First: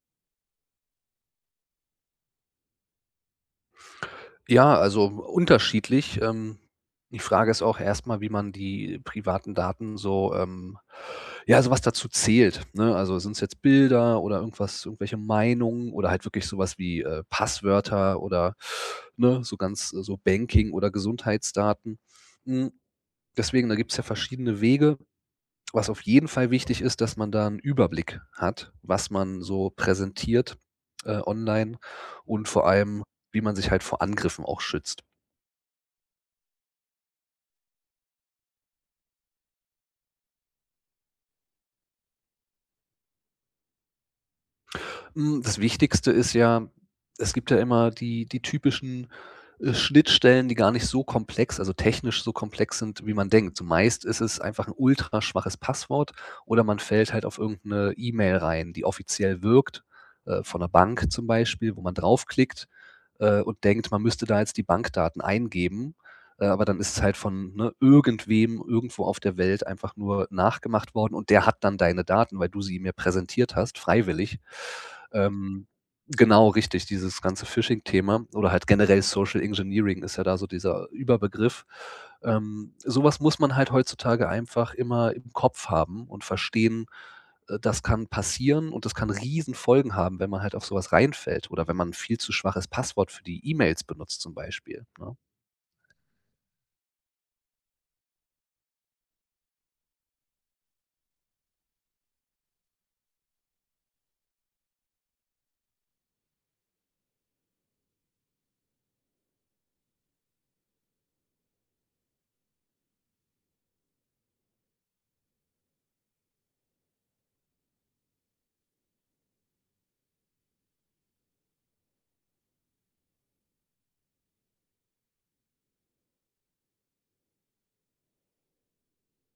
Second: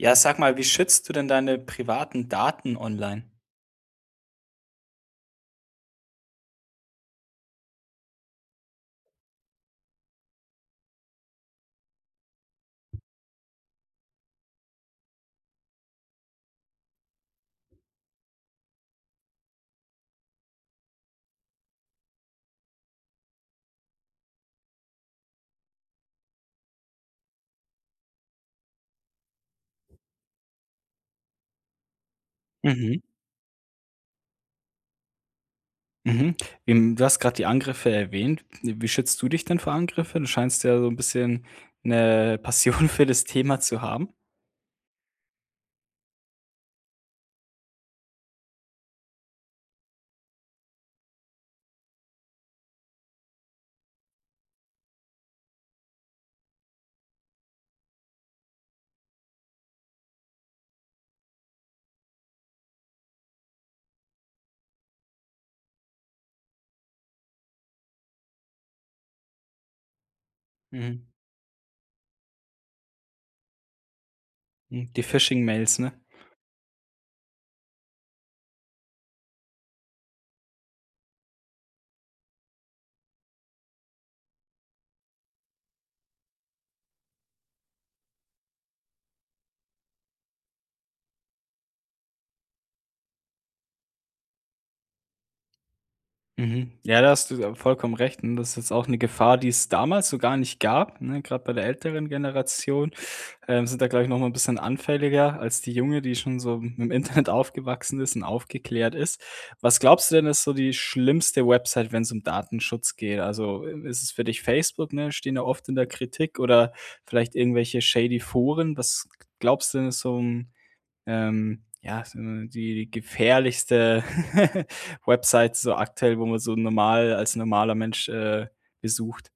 Ja, sag mal, wie schützt du denn deine privaten Daten online? Ja, also unterschiedlich. Ähm, die Frage ist auch erstmal, wie man die privaten Daten so, ähm ja, so was dazu zählt, ne? Also, sind es jetzt Bilder oder irgendwas irgendwelche Meinungen oder halt wirklich sowas wie, äh, Passwörter oder, ne, so ganz so Banking oder Gesundheitsdaten. Hm, deswegen, da gibt's ja verschiedene Wege. Was auf jeden Fall wichtig ist, dass man da 'n Überblick hat, was man so präsentiert, äh, online. Und vor Mhm. allem, wie man sich halt vor Angriffen auch schützt. Mhm, im du hast grad die Angriffe erwähnt. Wie schützt du dich denn vor Angriffen? Du scheinst ja so 'n bisschen 'ne Passion für das Thema zu haben. Hm, das Wichtigste ist ja, es gibt ja immer die die typischen, äh, Schnittstellen, die gar nicht so komplex, also technisch so komplex sind, wie man denkt. Zumeist ist es einfach 'n ultraschwaches Passwort oder man fällt halt auf irgend 'ne E-Mail rein, die offiziell wirkt, äh, von der Bank zum Beispiel, wo man draufklickt, äh, und denkt, man müsste da jetzt die Bankdaten eingeben. Äh, aber dann ist es halt von, ne, irgendwem irgendwo auf der Welt einfach nur nachgemacht Mhm. worden. Und der hat dann deine Daten, weil du sie ihm ja präsentiert hast, freiwillig. Mhm, die Ähm, Phishing-Mails, ne? genau richtig, dieses ganze Phishing-Thema oder halt generell Social Engineering ist ja da so dieser Überbegriff. Ähm, sowas muss man halt heutzutage einfach immer im Kopf haben und verstehen, äh, das kann passieren und das kann Riesenfolgen haben, wenn man halt auf sowas reinfällt, oder wenn man 'n viel zu schwaches Passwort für die E-Mails benutzt, zum Beispiel, ne? Mhm. Ja, da hast du ja vollkommen recht, n das ist jetzt auch 'ne Gefahr, die es damals so gar nicht gab, ne, grad bei der älteren Generation, ähm, sind da glaube ich nochmal ein bisschen anfälliger als die junge, die schon so mit dem Internet aufgewachsen ist und aufgeklärt ist. Was glaubst du denn, ist so die schlimmste Website, wenn's um Datenschutz geht? Also, äh, ist es für dich Facebook, ne, stehen da oft in der Kritik, oder vielleicht irgendwelche shady Foren? Was glaubst du denn so, hm, ähm, ja, ist so die gefährlichste Websites so aktuell, wo man so normal als normaler Mensch, äh, besucht.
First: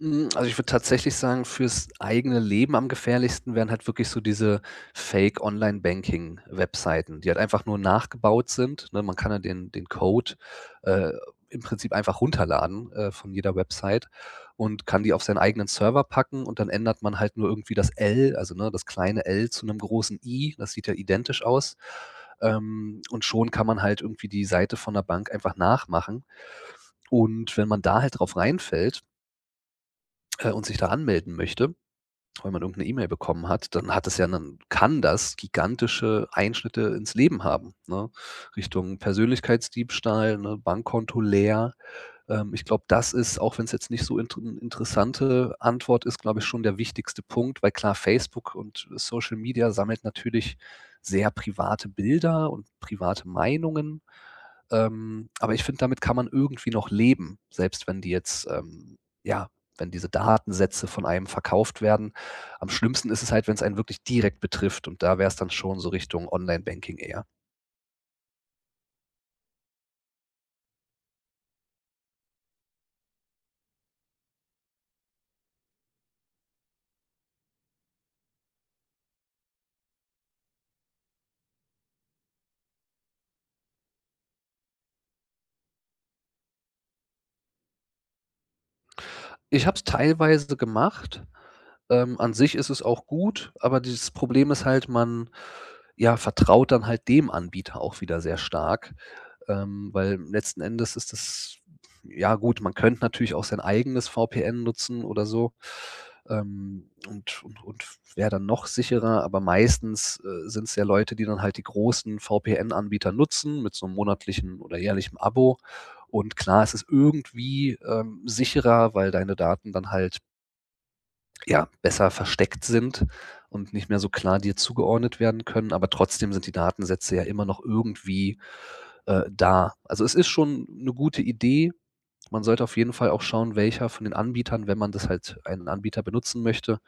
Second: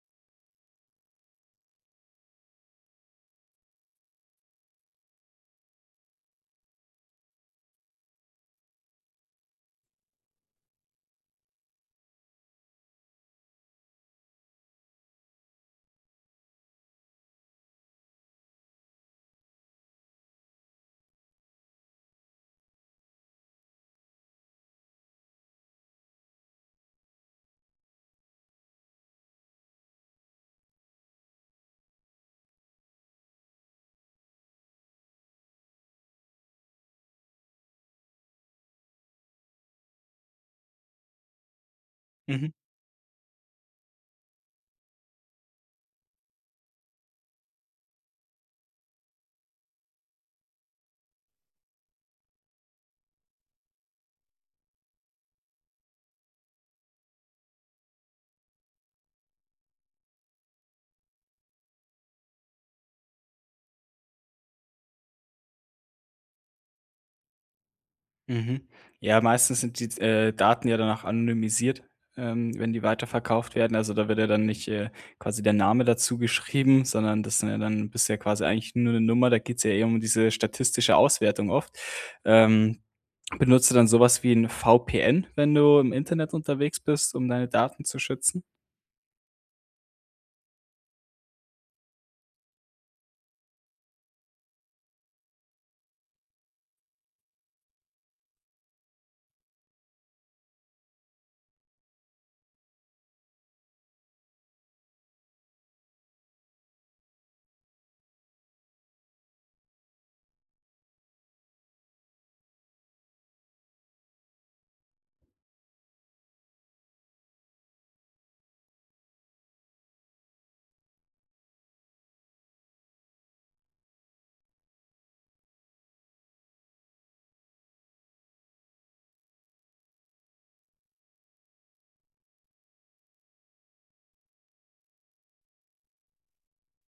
Hm, also ich würde tatsächlich sagen, für's eigene Leben am gefährlichsten wären halt wirklich so diese Fake Online-Banking-Webseiten, die halt einfach nur nachgebaut sind, ne? Man kann ja den den Code, äh, im Prinzip einfach runterladen, äh, von jeder Website und kann die auf seinen eigenen Server packen, und dann ändert man halt nur irgendwie das L, also ne, das kleine L zu 'nem großen I, das sieht ja identisch aus. Ähm, und schon kann man halt irgendwie die Seite von 'ner Bank einfach nachmachen. Und wenn man da halt drauf reinfällt äh und sich da anmelden möchte, weil man irgend 'ne E-Mail bekommen hat, dann hat das ja 'nen kann das gigantische Einschnitte ins Leben haben, ne? Richtung Persönlichkeitsdiebstahl, ne, Bankkonto leer. Mhm. Ähm, ich glaube, das ist, auch wenn es jetzt nicht so inter 'ne interessante Antwort ist, glaube ich schon der wichtigste Punkt, weil klar, Facebook und Social Media sammelt natürlich sehr private Bilder und private Meinungen. Ähm, aber ich finde, damit kann man irgendwie noch leben, selbst wenn die jetzt, ähm ja, wenn diese Datensätze von einem verkauft werden. Am schlimmsten ist es halt, wenn's einen wirklich direkt betrifft. Und da wär's dann schon so Richtung Online-Banking eher. Mhm. Ja, meistens sind die, äh, Daten ja dann auch anonymisiert, ähm, wenn die weiterverkauft werden. Also da wird ja dann nicht, äh, quasi der Name dazu geschrieben, sondern das sind ja dann du bist ja quasi eigentlich nur 'ne Nummer. Da geht's ja eh um diese statistische Auswertung oft. Ähm, benutzt du dann sowas wie 'n VPN, wenn du im Internet unterwegs bist, um deine Daten zu schützen? Ich habe es teilweise gemacht. Ähm, an sich ist es auch gut, aber dieses Problem ist halt, man, ja, vertraut dann halt dem Anbieter auch wieder sehr stark. Ähm, weil letzten Endes ist es ja, gut, man könnte natürlich auch sein eigenes VPN nutzen oder so. Ähm, und und und wäre dann noch sicherer, aber meistens, äh, sind's ja Leute, die dann halt die großen VPN-Anbieter nutzen, mit so 'nem monatlichem oder jährlichem Abo. Und klar, ist es irgendwie, ähm, sicherer, weil deine Daten dann halt ja, besser versteckt sind und nicht mehr so klar dir zugeordnet werden können. Aber trotzdem sind die Datensätze ja immer noch irgendwie, äh, da. Also, es ist schon 'ne gute Idee. Man sollte auf jeden Fall auch schauen, welcher von den Anbietern, wenn man das halt einen Anbieter benutzen möchte,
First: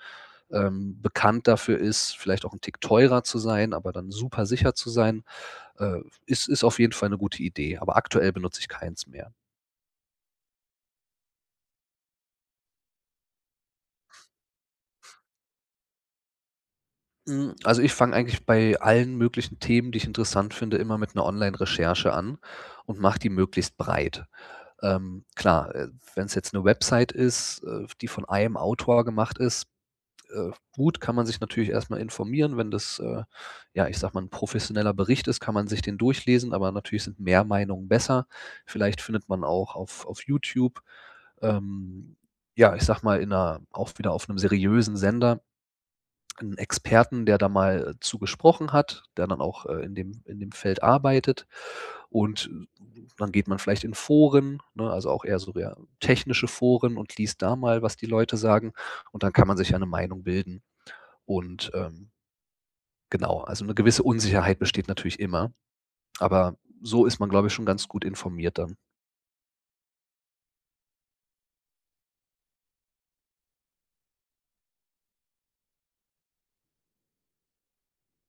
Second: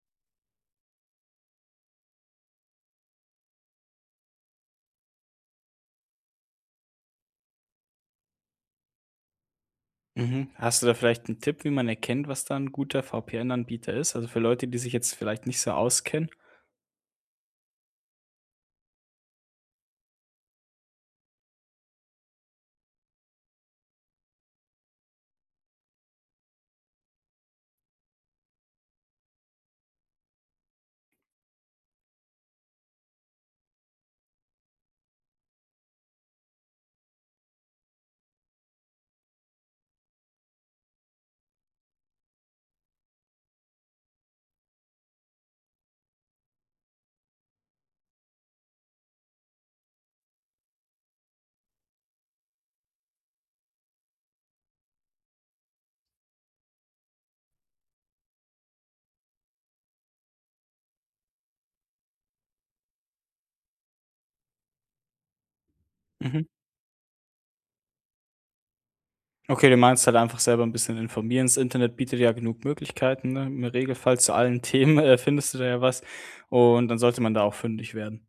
ähm, bekannt dafür ist, vielleicht auch 'n Tick teurer zu sein, aber dann super sicher zu sein. Äh, ist ist auf jeden Fall 'ne gute Idee, aber aktuell benutze ich keins mehr. Mhm. Hast du da vielleicht 'n Tipp, wie man erkennt, was da 'n guter VPN-Anbieter ist? Also für Leute, die sich jetzt vielleicht nicht so auskennen? Hm, also ich fange eigentlich bei allen möglichen Themen, die ich interessant finde, immer mit 'ner Online-Recherche an und mache die möglichst breit. Ähm, klar, äh, wenn's jetzt 'ne Website ist, äh, v die von einem Autor gemacht ist, äh, gut, kann man sich natürlich erstmal informieren. Wenn das, äh, ja, ich sage mal 'n professioneller Bericht ist, kann man sich den durchlesen, aber natürlich sind mehr Meinungen besser. Vielleicht findet man auch auf auf YouTube, ähm, ja, ich sage mal, in 'ner auch wieder auf 'nem seriösen Sender 'n Experten, der da mal zu gesprochen hat, der dann auch, äh, in dem in dem Feld arbeitet. Und, äh, dann geht man vielleicht in Foren, ne, also auch eher so der technische Foren und liest da mal, was die Leute sagen, und dann kann man sich ja 'ne Meinung bilden und, ähm Genau. Also 'ne gewisse Unsicherheit besteht natürlich immer, Mhm. aber so ist man, glaube ich, schon ganz gut informiert dann. Okay, du meinst halt einfach selber 'n bisschen informieren. Das Internet bietet ja genug Möglichkeiten, ne, im Regelfall zu allen Themen, äh, findest du da ja was, und dann sollte man da auch fündig werden.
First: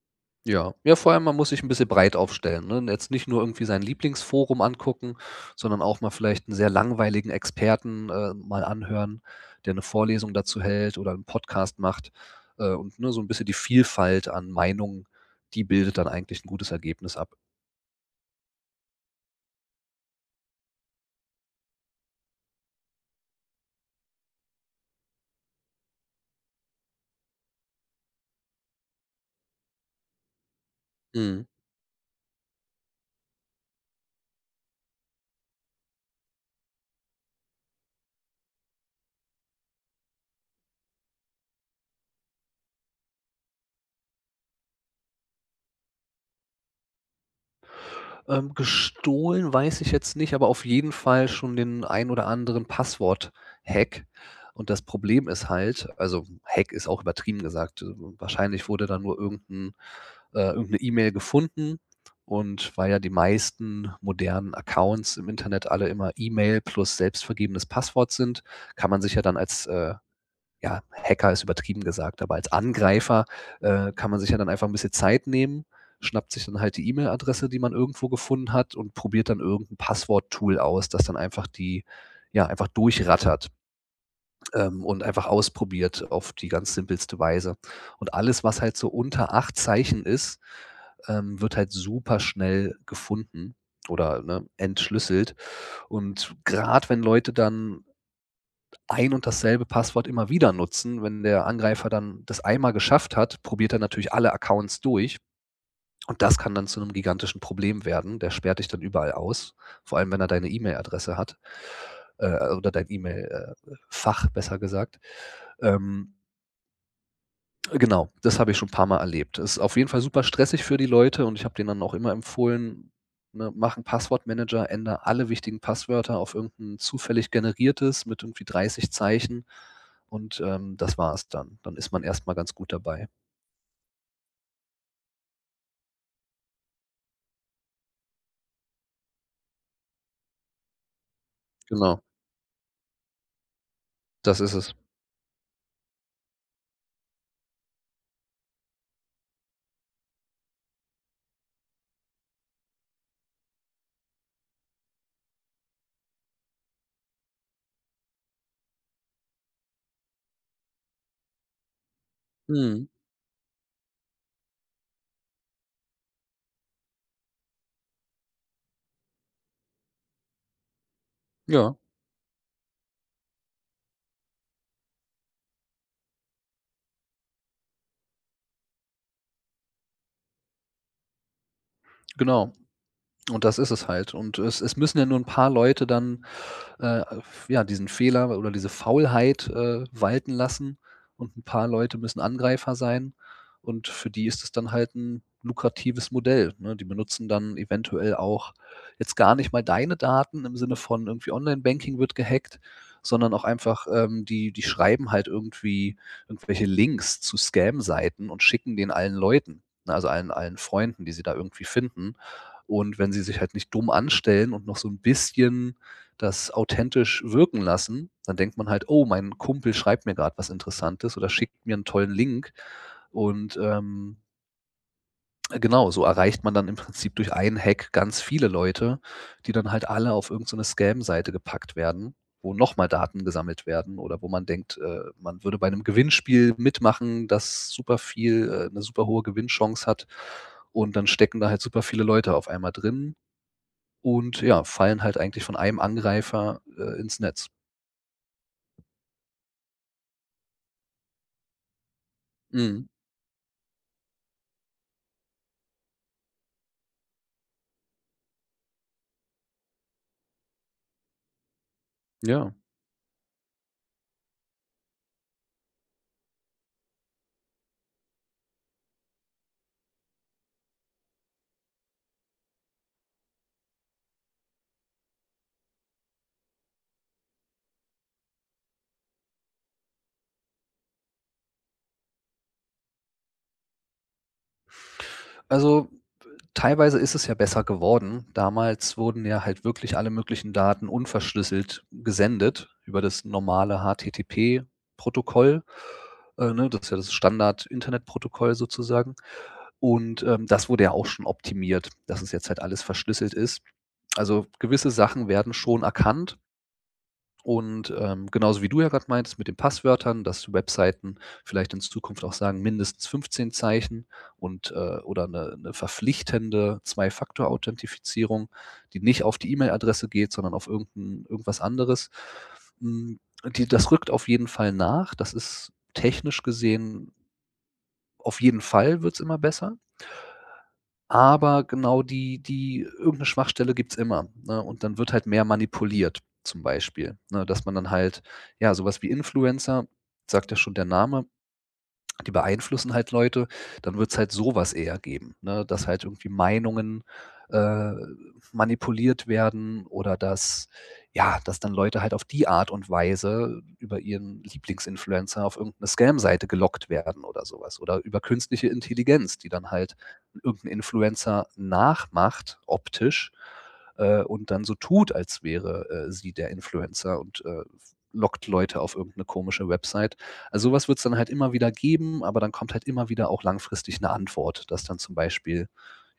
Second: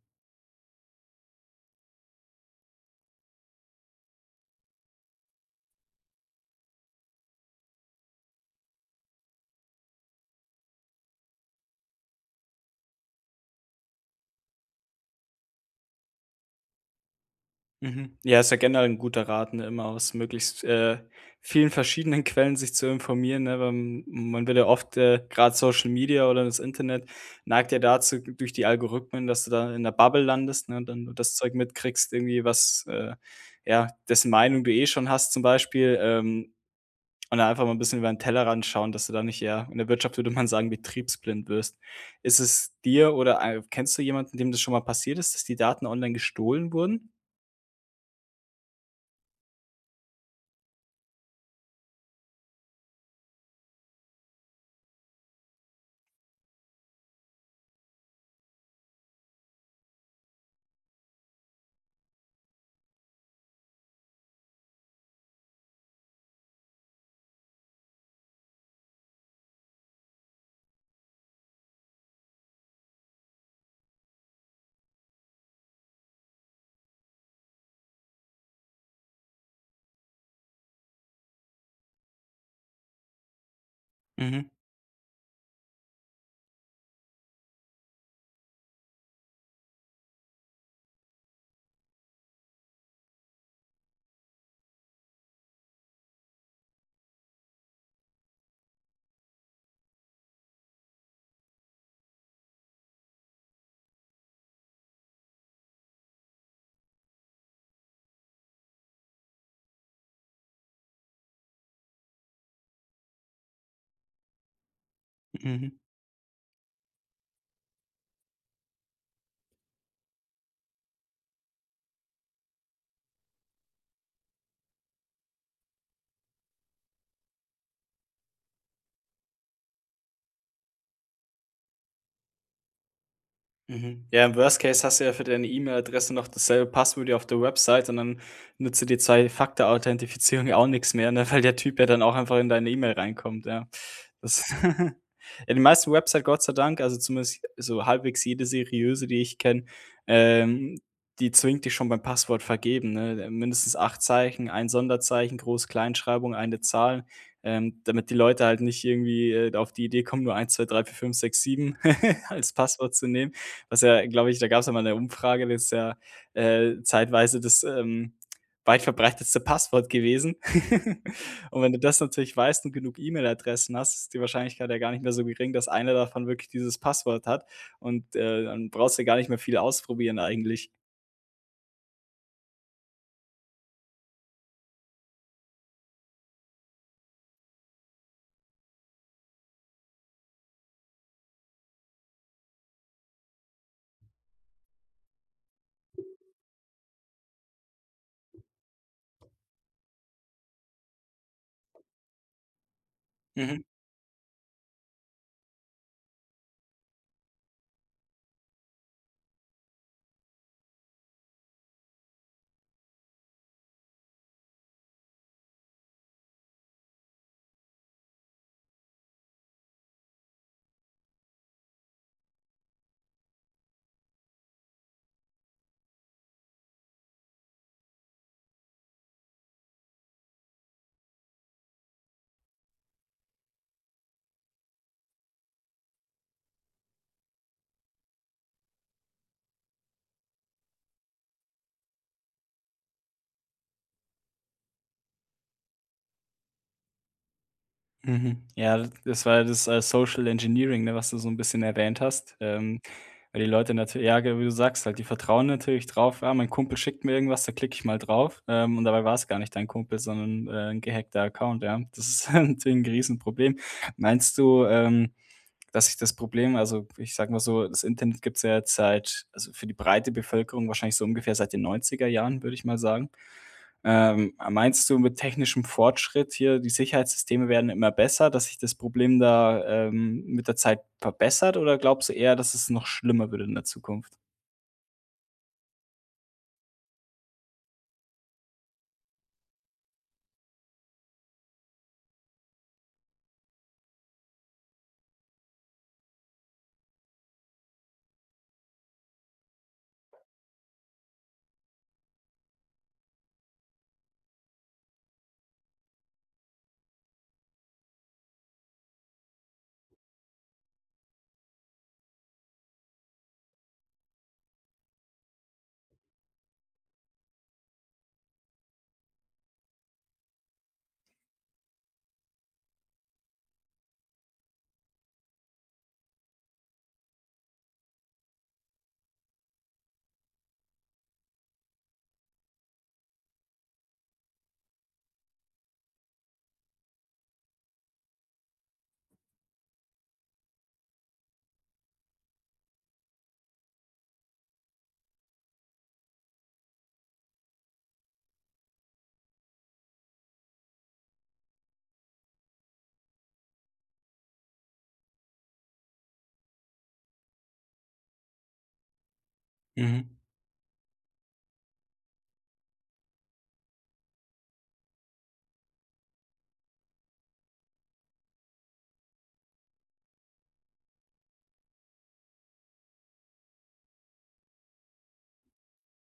Ja. Ja, vor allem, man muss sich 'n bisschen breit aufstellen, ne, jetzt nicht nur irgendwie sein Lieblingsforum angucken, sondern auch mal vielleicht 'n sehr langweiligen Experten äh, mal anhören, der 'ne Vorlesung dazu hält oder 'n Podcast macht, äh, und, ne, so 'n bisschen die Vielfalt an Meinungen die bildet dann eigentlich 'n gutes Ergebnis ab. Mhm. Ja, ist ja generell 'n guter Rat, ne, immer aus möglichst, äh, vielen verschiedenen Quellen sich zu informieren, ne, wa man wird ja oft äh, gerade Social Media oder das Internet, neigt ja dazu durch die Algorithmen, dass du da in 'ner Bubble landest, ne, und dann nur das Mhm. Zeug mitkriegst, irgendwie was äh, ja, dessen Meinung du eh schon hast zum Beispiel, ähm, und einfach mal 'n bisschen über den Tellerrand schauen, dass du da nicht ja, in der Wirtschaft würde man sagen betriebsblind wirst. Ist es dir oder ei kennst du jemanden, dem das schon mal passiert ist, dass die Daten online gestohlen wurden? Ähm, gestohlen, weiß ich jetzt nicht, aber auf jeden Fall schon den ein oder anderen Passwort-Hack. Und das Problem ist halt also, Hack ist auch übertrieben gesagt, äh, wahrscheinlich wurde dann nur irgend 'n äh, irgend 'ne E-Mail gefunden. Und weil ja die meisten modernen Accounts im Internet alle immer E-Mail plus selbst vergebenes Passwort sind, kann man sich ja dann als äh, ja, Hacker ist übertrieben gesagt, aber als Angreifer, äh, kann man sich ja dann einfach 'n bisschen Zeit nehmen, schnappt sich dann halt die E-Mail-Adresse, die man irgendwo gefunden hat und probiert dann irgend 'n Passwort-Tool aus, dass dann einfach die, ja einfach durchrattert Mhm. ähm, und einfach ausprobiert auf die ganz simpelste Weise. Und alles, was halt so unter 8 Zeichen ist, ähm, wird halt super schnell gefunden, oder, ne, entschlüsselt. Und gerade wenn Leute dann ein und dasselbe Passwort immer wieder nutzen. Wenn der Angreifer dann das einmal geschafft hat, probiert er natürlich alle Accounts durch. Und das kann dann zu 'nem gigantischen Problem werden. Der sperrt dich dann überall aus, vor allem, wenn er deine E-Mail-Adresse hat, äh, oder dein E-Mail, äh, Fach, besser gesagt. Mhm. Ähm Äh, genau. Das habe ich schon paar Mal erlebt. Das ist auf jeden Fall super stressig für die Leute. Und ich habe denen dann auch immer empfohlen: „Ne, mach 'n Passwortmanager, änder alle wichtigen Passwörter auf irgend 'n zufällig generiertes mit irgendwie 30 Zeichen und, ähm, das war's dann.“ Dann ist man erstmal ganz gut dabei. Mhm. Ja, im Worst-Case hast du ja für deine E-Mail-Adresse noch dasselbe Passwort wie auf der Website und dann nutzt dir die Zwei-Faktor-Authentifizierung ja auch nix mehr, ne, weil der Typ ja Genau. dann auch einfach in deine E-Mail reinkommt, ja. Das Das ist es. ja die meisten Website, Gott sei Dank also zumindest so halbwegs jede seriöse, die ich kenne, ähm, die zwingt dich schon beim Passwort vergeben, ne, äh, mindestens 8 Zeichen, ein Sonderzeichen, Groß Kleinschreibung, eine Zahl, ähm, damit die Leute halt nicht irgendwie, äh, da auf die Idee kommen, nur 1, 2, 3, 4, 5, 6, 7 als Mhm. Passwort zu nehmen. Was ja, glaube ich da gab's ja mal 'ne Umfrage letztes Jahr äh, zeitweise das, ähm, weit verbreitetste Passwort gewesen. Und wenn Ja. du das natürlich weißt und genug E-Mail-Adressen hast, ist die Wahrscheinlichkeit ja gar nicht mehr so gering, dass eine davon wirklich dieses Passwort hat und, äh, dann brauchst du gar nicht mehr viel ausprobieren eigentlich. Genau. Und das ist es halt und es es müssen ja nur 'n paar Leute dann, äh, f ja, diesen Fehler oder diese Faulheit, äh, walten lassen und 'n paar Leute müssen Angreifer sein und für die ist es dann halt 'n lukratives Modell, ne? Die benutzen dann eventuell auch jetzt gar nicht mal deine Daten, im Sinne von irgendwie Online-Banking wird gehackt. Sondern auch Mhm. einfach, ähm, die die schreiben halt irgendwie irgendwelche Links zu Scam Seiten und schicken den allen Leuten, ne? Also allen allen Freunden, die sie da irgendwie finden. Und wenn sie sich halt nicht dumm anstellen und noch so 'n bisschen das authentisch wirken lassen, dann denkt man halt: „Oh, mein Kumpel schreibt mir gerade was Interessantes oder schickt mir 'n tollen Link“ und, ähm genau, so erreicht man dann im Prinzip durch 1 Hack ganz viele Leute, die dann halt alle auf irgend so 'ne Scam Seite gepackt werden, wo noch mal Daten gesammelt werden oder wo man denkt, äh, man würde bei einem Gewinnspiel mitmachen, das superviel äh, 'ne superhohe Gewinnchance hat. Und dann stecken da halt superviele Leute auf einmal drin, und ja, fallen halt eigentlich von einem Angreifer, äh, ins Netz. Mhm, ja, das war ja das, äh, Social-Engineering, ne, was du so 'n bisschen erwähnt hast. Ähm, Mhm. weil die Leute natür ja ge wie du sagst, halt, die vertrauen natürlich drauf: „Ja, mein Kumpel schickt mir irgendwas, da klicke ich mal drauf.“ Ähm, und dabei war es gar nicht dein Kumpel, sondern, äh, 'n gehackter Account, ja. Das ist halt Ja. natürlich 'n g Riesenproblem. Meinst du, ähm, dass sich das Problem also, ich sage mal so, das Internet gibt's ja jetzt seit also für die breite Bevölkerung wahrscheinlich so ungefähr seit den 90er Jahren, würde ich mal sagen. Ähm, meinst du mit technischem Fortschritt hier, die Sicherheitssysteme werden immer besser, dass sich das Problem da, ähm, mit der Zeit verbessert? Oder glaubst du eher, dass es noch schlimmer wird in der Zukunft? Also, teilweise ist es ja besser geworden. Damals wurden ja halt wirklich alle möglichen Daten unverschlüsselt gesendet, über das normale HTTP-Protokoll. Äh, ne, das ist ja das Standard-Internetprotokoll sozusagen. Und, ähm, das wurde ja auch schon optimiert, dass es jetzt halt alles verschlüsselt ist. Also, gewisse Sachen werden schon erkannt. Und, ähm, genauso wie du ja gerade meintest mit den Passwörtern, dass die Webseiten vielleicht in Zukunft auch sagen, mindestens 15 Zeichen und, äh, oder 'ne 'ne verpflichtende 2-Faktor-Authentifizierung, die nicht auf die E-Mail-Adresse geht, sondern auf irgend 'n irgendwas anderes. Mhm, die das rückt auf jeden Fall nach. Das ist technisch gesehen auf jeden Fall wird es immer besser. Aber genau die die irgend 'ne Schwachstelle gibt's immer, ne? Und dann wird halt mehr manipuliert. Zum Beispiel, ne, dass man dann halt ja, sowas wie Influencer, sagt ja schon der Name, die beeinflussen halt Leute. Dann wird's halt sowas eher geben, ne, dass halt irgendwie Meinungen, äh, manipuliert werden oder dass ja, dass dann Leute halt auf die Art und Weise über ihren Lieblings Influencer auf irgend 'ne Scam Seite gelockt werden oder sowas oder über künstliche Intelligenz, die dann halt Mhm. irgend 'nen Influencer nachmacht optisch, äh, und dann so tut, als wäre, äh, sie der Influencer und, äh, f lockt Leute auf irgend 'ne komische Website. Also, so was wird es dann halt immer wieder geben. Aber dann kommt halt immer wieder auch langfristig 'ne Antwort, dass dann zum Beispiel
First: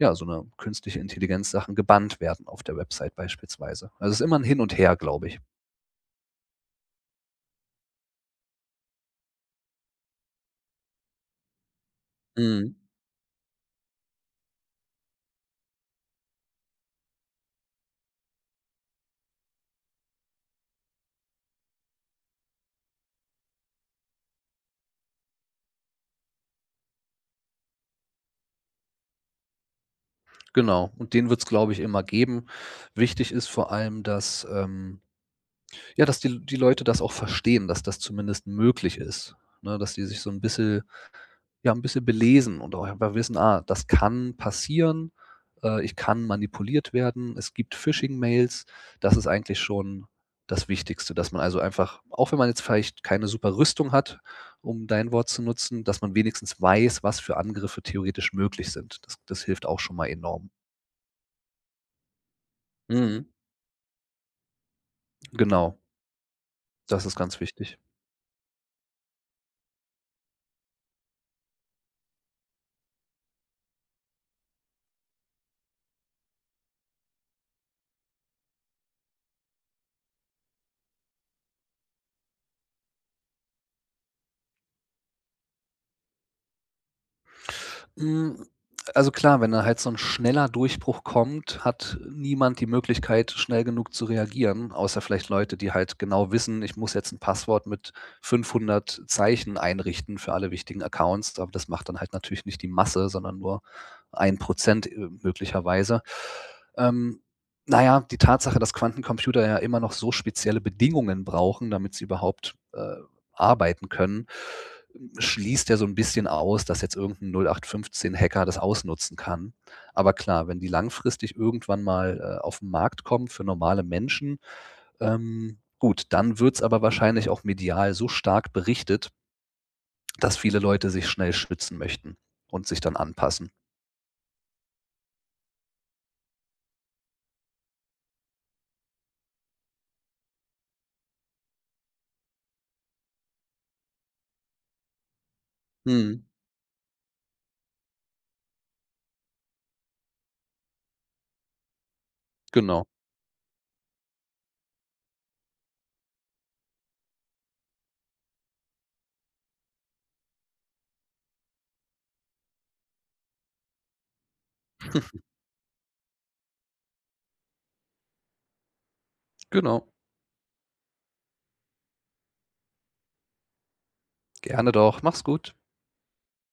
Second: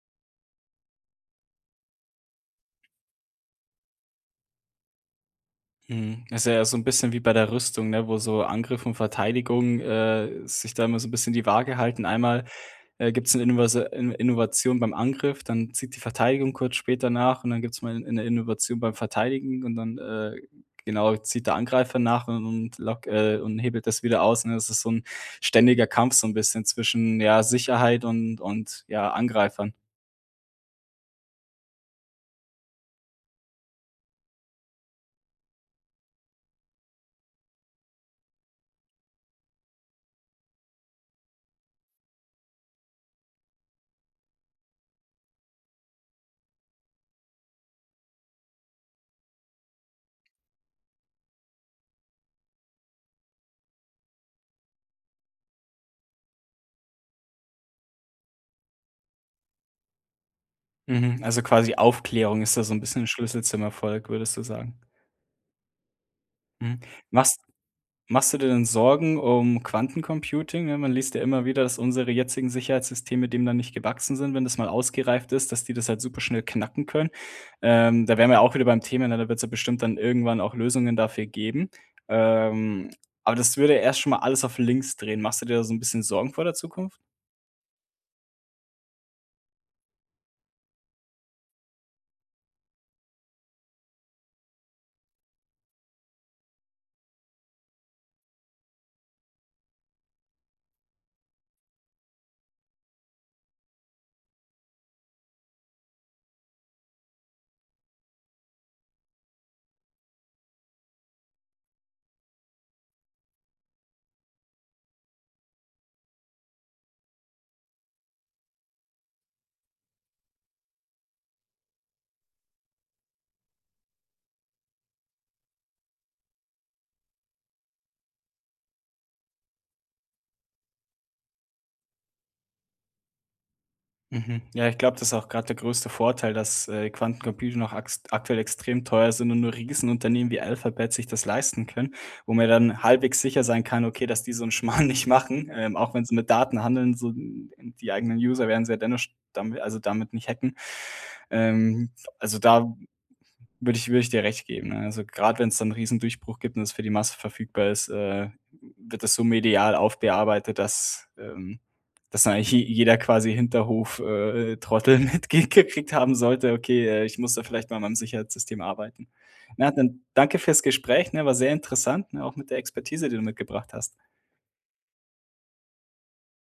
ja, so 'ne Künstliche-Intelligenz-Sachen gebannt werden auf der Website beispielsweise. Also, es ist immer 'n Hin und Her, glaube ich. Mhm. Das ist ja so 'n bisschen wie bei der Rüstung, ne, wo so Angriff und Verteidigung, äh, sich da immer so 'n bisschen die Waage halten. Einmal, Mhm. äh, gibt's 'ne Inovase In Innovation beim Angriff, dann zieht die Verteidigung kurz später nach und dann gibt's mal 'ne Innovation beim Verteidigen und dann, äh, genau, zieht der Angreifer nach und und lock äh, und hebelt das wieder aus, ne? Das ist so 'n ständiger Kampf, so 'n bisschen zwischen, ja, Sicherheit und und ja, Angreifern. Genau, und den wird's glaube ich, immer geben. Wichtig ist vor allem, dass, ähm, ja, dass die die Leute das auch verstehen, dass das zumindest möglich ist, ne, dass die sich so 'n bisschen ja 'n bisschen belesen und auch einfach wissen, ah, das kann passieren, äh, ich kann manipuliert werden. Es gibt Phishing-mails. Das ist eigentlich schon das Wichtigste, dass man also einfach auch wenn man jetzt vielleicht keine super Rüstung hat, um dein Wort zu nutzen, dass man wenigstens weiß, was für Angriffe theoretisch möglich sind. Das das hilft auch schon mal enorm. Mhm, also quasi Aufklärung ist da so 'n bisschen Mhm. Schlüssel zum Erfolg, würdest du sagen? Genau. Mhm. Das ist Machst ganz wichtig. machst du dir denn Sorgen um Quantencomputing, ne, man liest ja immer wieder, dass unsere jetzigen Sicherheitssysteme dem dann nicht gewachsen sind, wenn das mal ausgereift ist, dass die das halt super schnell knacken können. Ähm, da wären wir ja auch wieder beim Thema, ne, da wird's ja bestimmt dann irgendwann auch Lösungen dafür geben. Ähm, aber das würde erst schon mal alles auf links drehen. Machst du dir da so 'n bisschen Sorgen vor der Zukunft? Hm, also klar, wenn da halt so 'n schneller Durchbruch kommt, hat niemand die Möglichkeit, schnell genug zu reagieren, außer vielleicht Leute, die halt genau wissen: „Ich muss jetzt 'n Passwort mit 500 Zeichen einrichten für alle wichtigen Accounts,“ aber das macht dann halt natürlich nicht die Masse, sondern nur 1 %, äh, möglicherweise. Ähm, naja, die Tatsache, dass Quantencomputer ja immer noch so spezielle Bedingungen brauchen, damit sie überhaupt, äh, arbeiten können, hm, schließt ja so 'n bisschen aus, dass jetzt irgend 'n 0815 Hacker das ausnutzen kann. Aber klar, wenn die langfristig irgendwann mal, äh, auf 'n Markt kommen für normale Menschen, ähm, gut, dann wird's aber wahrscheinlich auch medial so stark berichtet dass viele Leute sich schnell schützen möchten und sich dann anpassen. Mhm. Ja, ich glaube, das ist auch gerade der größte Vorteil, dass, äh, Quantumcomputer noch akst aktuell extrem teuer sind und nur Riesenunternehmen wie Alphabet sich das leisten können, wo man ja dann halbwegs sicher sein kann, okay, dass die so 'n Schmarrn nicht machen. Ähm, auch wenn sie Mhm. mit Daten handeln, so die eigenen User werden sie ja dennoch sch damit also damit nicht hacken. Ähm, also da Genau. würde ich würde ich dir recht geben, ne, also grad wenn's da 'n Riesendurchbruch gibt und das für die Masse verfügbar ist, äh, wird das so medial aufgearbeitet, dass, ähm dass da eigentlich je jeder quasi Hinterhof, äh, Trottel mitge gekriegt haben sollte: „Okay, äh, ich muss da vielleicht mal an meinem Sicherheitssystem arbeiten.“ Ja, Genau. dann danke für's Gespräch, ne, war sehr interessant, ne, auch mit der Expertise, die du mitgebracht hast. Gerne doch, mach's gut.